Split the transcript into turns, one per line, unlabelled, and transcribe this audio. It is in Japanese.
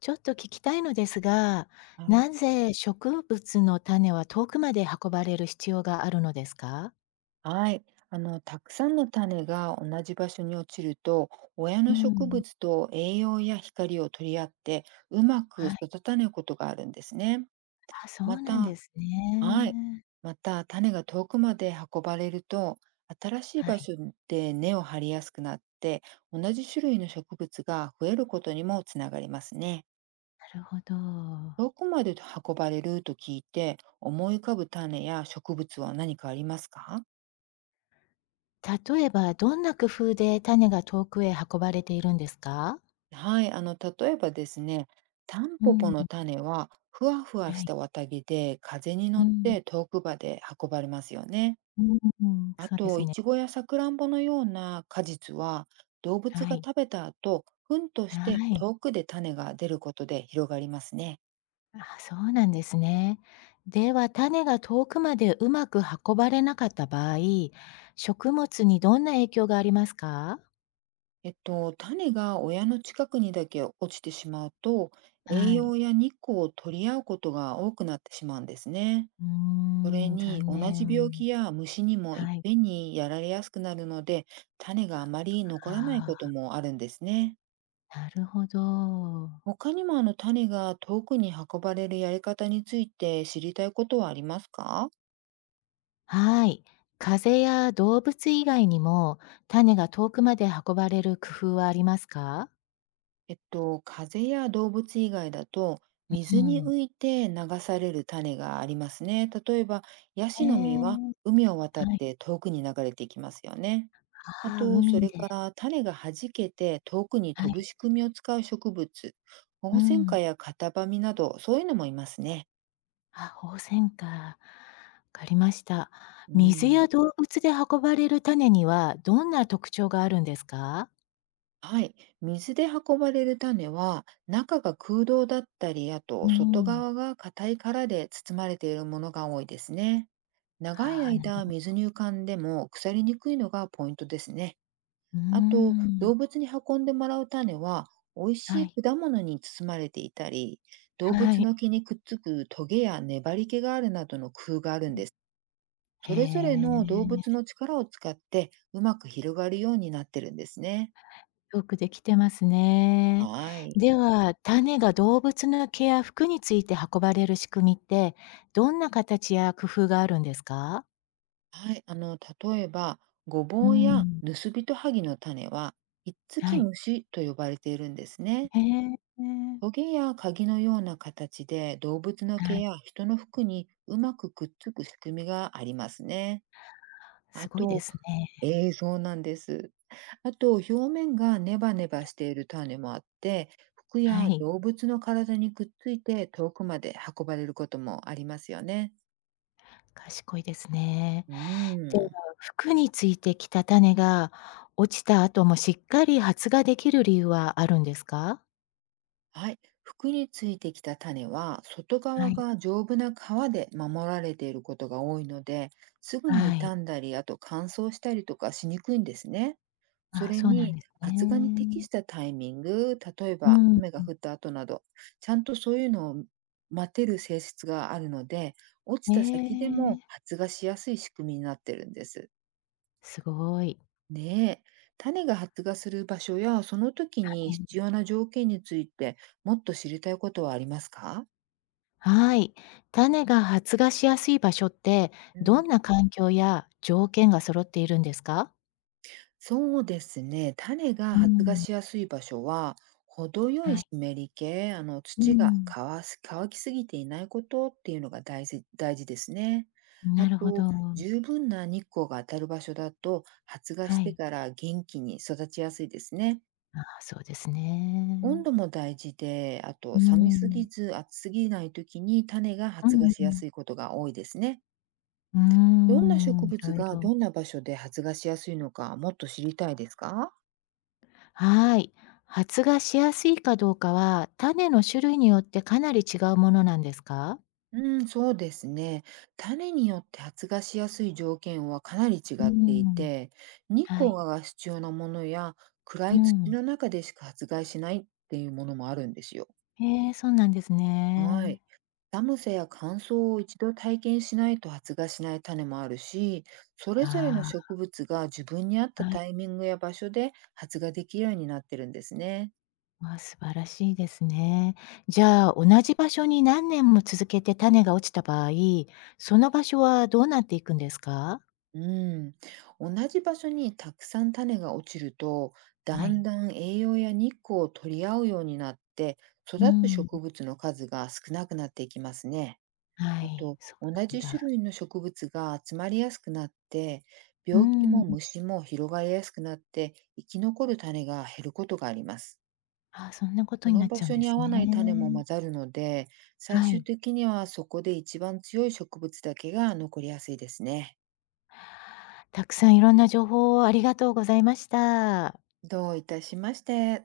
ちょっと聞きたいのですが、
はい。
なぜ植物の種は遠くまで運ばれる必要があるのですか？
はい。たくさんの種が同じ場所に落ちると、親
う
の植
ん。
物と栄養や光を取り合って、うまく
はい、
育たないことがあるんですね。
あ、そ
ま
うなんで
た、
す
はい。
ね。
また、種が遠くまで運ばれると、新しい
は
場
い、
所で根を張りやすくなって、同じ種類の植物が増えることにもつながりますね。
なるほど。
遠くまで運ばれると聞いて、思い浮かぶ種や植物は何かありますか？
例えばどんな工夫で種が遠くへ運ばれているんですか？
はい、例えばですね、タン
う
ポポ
ん。
の種はふわふわ
は
し
い。
た綿毛で風に
う
乗っ
ん。
て遠くまで運ばれますよね。
うーん、
あ
そうで
と、
す
イ
ね。
チゴやさくらんぼのような果実は動
は
物が
い。
食べた後、糞と
は
して
い。
遠くで種が出ることで広がりますね。
あ、そうなんですね。では、種が遠くまでうまく運ばれなかった場合、食物にどんな影響がありますか？
種が親の近くにだけ落ちてしまうと、栄
はい。
養や日光を取り合うことが多くなってしまうんですね。
うー
それ
ん、
に
残
同じ病気
念。
や虫にもいっ
はい。
ぺんにやられやすくなるので、種があまり残らないこ
あ
ともあるんですね。
あ、なるほど。
他にも種が遠くに運ばれるやり方について知りたいことはありますか？
はい。風や動物以外にも、種が遠くまで運ばれる工夫はありますか？
風邪や動物以外だと、
う
水に
ん。
浮いて流される種がありますね。例えば、ヤ
え
シの実は
え、
海を渡っ
はい。
て遠くに流れていきますよね。あ
ああ、
と、そ
海
れ
で。
から種が弾けて遠くに
は
飛ぶ
い。
仕組みを使う植物、
う
ホウセン
ん。
カやカタバミなど、そういうのもいますね。
あ、ホウセンか。わかりました。
う
水
ん。
や動物で運ばれる種にはどんな特徴があるんですか？
はい。水で運ばれる種は、中が空洞だったり、あ
う
と
ー
外
ん。
側が硬い殻で包まれているものが多いですね。長い
ああ、なる
間水に浮かんでも腐りにくいのがポイントですね。
うー
あと、
ん。
動物に運んでもらう種は、美味
は
し
い。
い果物に包まれていたり、動
は
物
い。
の毛にくっつくトゲや粘り気があるなどの工夫があるんです。
へ
それぞれ
え、
の動物の力を使って、うまく広がるようになってるんですね。
よくできてますね。
はい。
では、種が動物の毛や服について運ばれる仕組みって、どんな形や工夫があるんですか？
はい、例えば、ご
うー
ぼうや
ん。
ヌスビトハギの種は、ひっつ
は
き
い。
虫と呼ばれているんですね。
へえ。
トゲや鍵のような形で動物の
は
毛
い。
や人の服にうまくくっつく仕組みがありますね。あ
すごいで
と、
すね。
映像なんです。あと、表面がネバネバしている種もあって、服
は
や
い。
動物の体にくっついて遠くまで運ばれることもありますよね。
賢いですね。
う
では、
ん。
服についてきた種が落ちた後もしっかり発芽できる理由はあるんですか？
はい、服についてきた種は外
は
側
い、
が丈夫な皮で守られていることが多いので、すぐ
は
に傷
い。
んだりあと乾燥したりとかしにくいんですね。そ
あ、
れ
そうなん
に
です
発芽に適
ね。
したタイミング、例え
う
ば
ん。
雨が降った後など、ちゃんとそういうのを待てる性質があるので、落ち
え
た先でも
え、
発芽しやすい仕組みになってるんです。
すごい。
ねえ、種が発芽する場所やその時
は
に
い。
必要な条件についてもっと知りたいことはありますか？
はい。種が発芽しやすい場所って、
う
ど
ん、
んな環境や条件が揃っているんですか？
そうですね、種が
う
発芽
ん。
しやすい場所は、程よ
は
い湿
い。
り気、
う
土が
ん。
乾きすぎていないことっていうのが大事大事ですね。あ
なるほ
と、
ど。
十分な日光が当たる場所だと、発芽
は
して
い。
から元気に育ちやすいですね。
ああ、そうですね。
温度も大事で、あ
う
と寒すぎ
ん。
ず暑すぎない時に種が
う
発芽
ん。
しやすいことが多いですね。
うー
どんな植
ん、い
物
ろい
が
ろ。
どんな場所で発芽しやすいのかもっと知りたいですか？
はい。発芽しやすいかどうかは、種の種類によってかなり違うものなんですか？
うん、そうですね。種によって発芽しやすい条件はかなり違
うー
ってい
ん、
て、日
は
光
い。
が必要なものや暗
う
い土
ん。
の中でしか発芽しないっていうものもあるんですよ。
へえ、そうなんです
は
ね。
い。寒さや乾燥を一度体験しないと発芽しない種もあるし、それぞれの
あ
植物が自分に合っ
あ、
た
はい。
タイミングや場所で発芽できるようになってるんですね。
わあ、素晴らしいですね。じゃあ、同じ場所に何年も続けて種が落ちた場合、その場所はどうなっていくんですか？
うん。同じ場所にたくさん種が落ちると、
は
だん
い。
だん栄養や日光を取り合うようになって、育
う
つ
ん、
植物の数が少なくなっていきますね。
は
あ
い。
と、
そ
同
うなん
じ種
だ。
類の植物が集まりやすくなって、
う
病気も
ん。
虫も広がりやすくなって、生き残る種が減ることがあります。
ああ、そんなこと
そ
にな
の
っち
場
ゃうん
所
で
に
す
合わ
ね。
ない種も混ざるので、最
は
終
い。
的にはそこで一番強い植物だけが残りやすいですね。
たくさんいろんな情報をありがとうございました。
どういたしまして。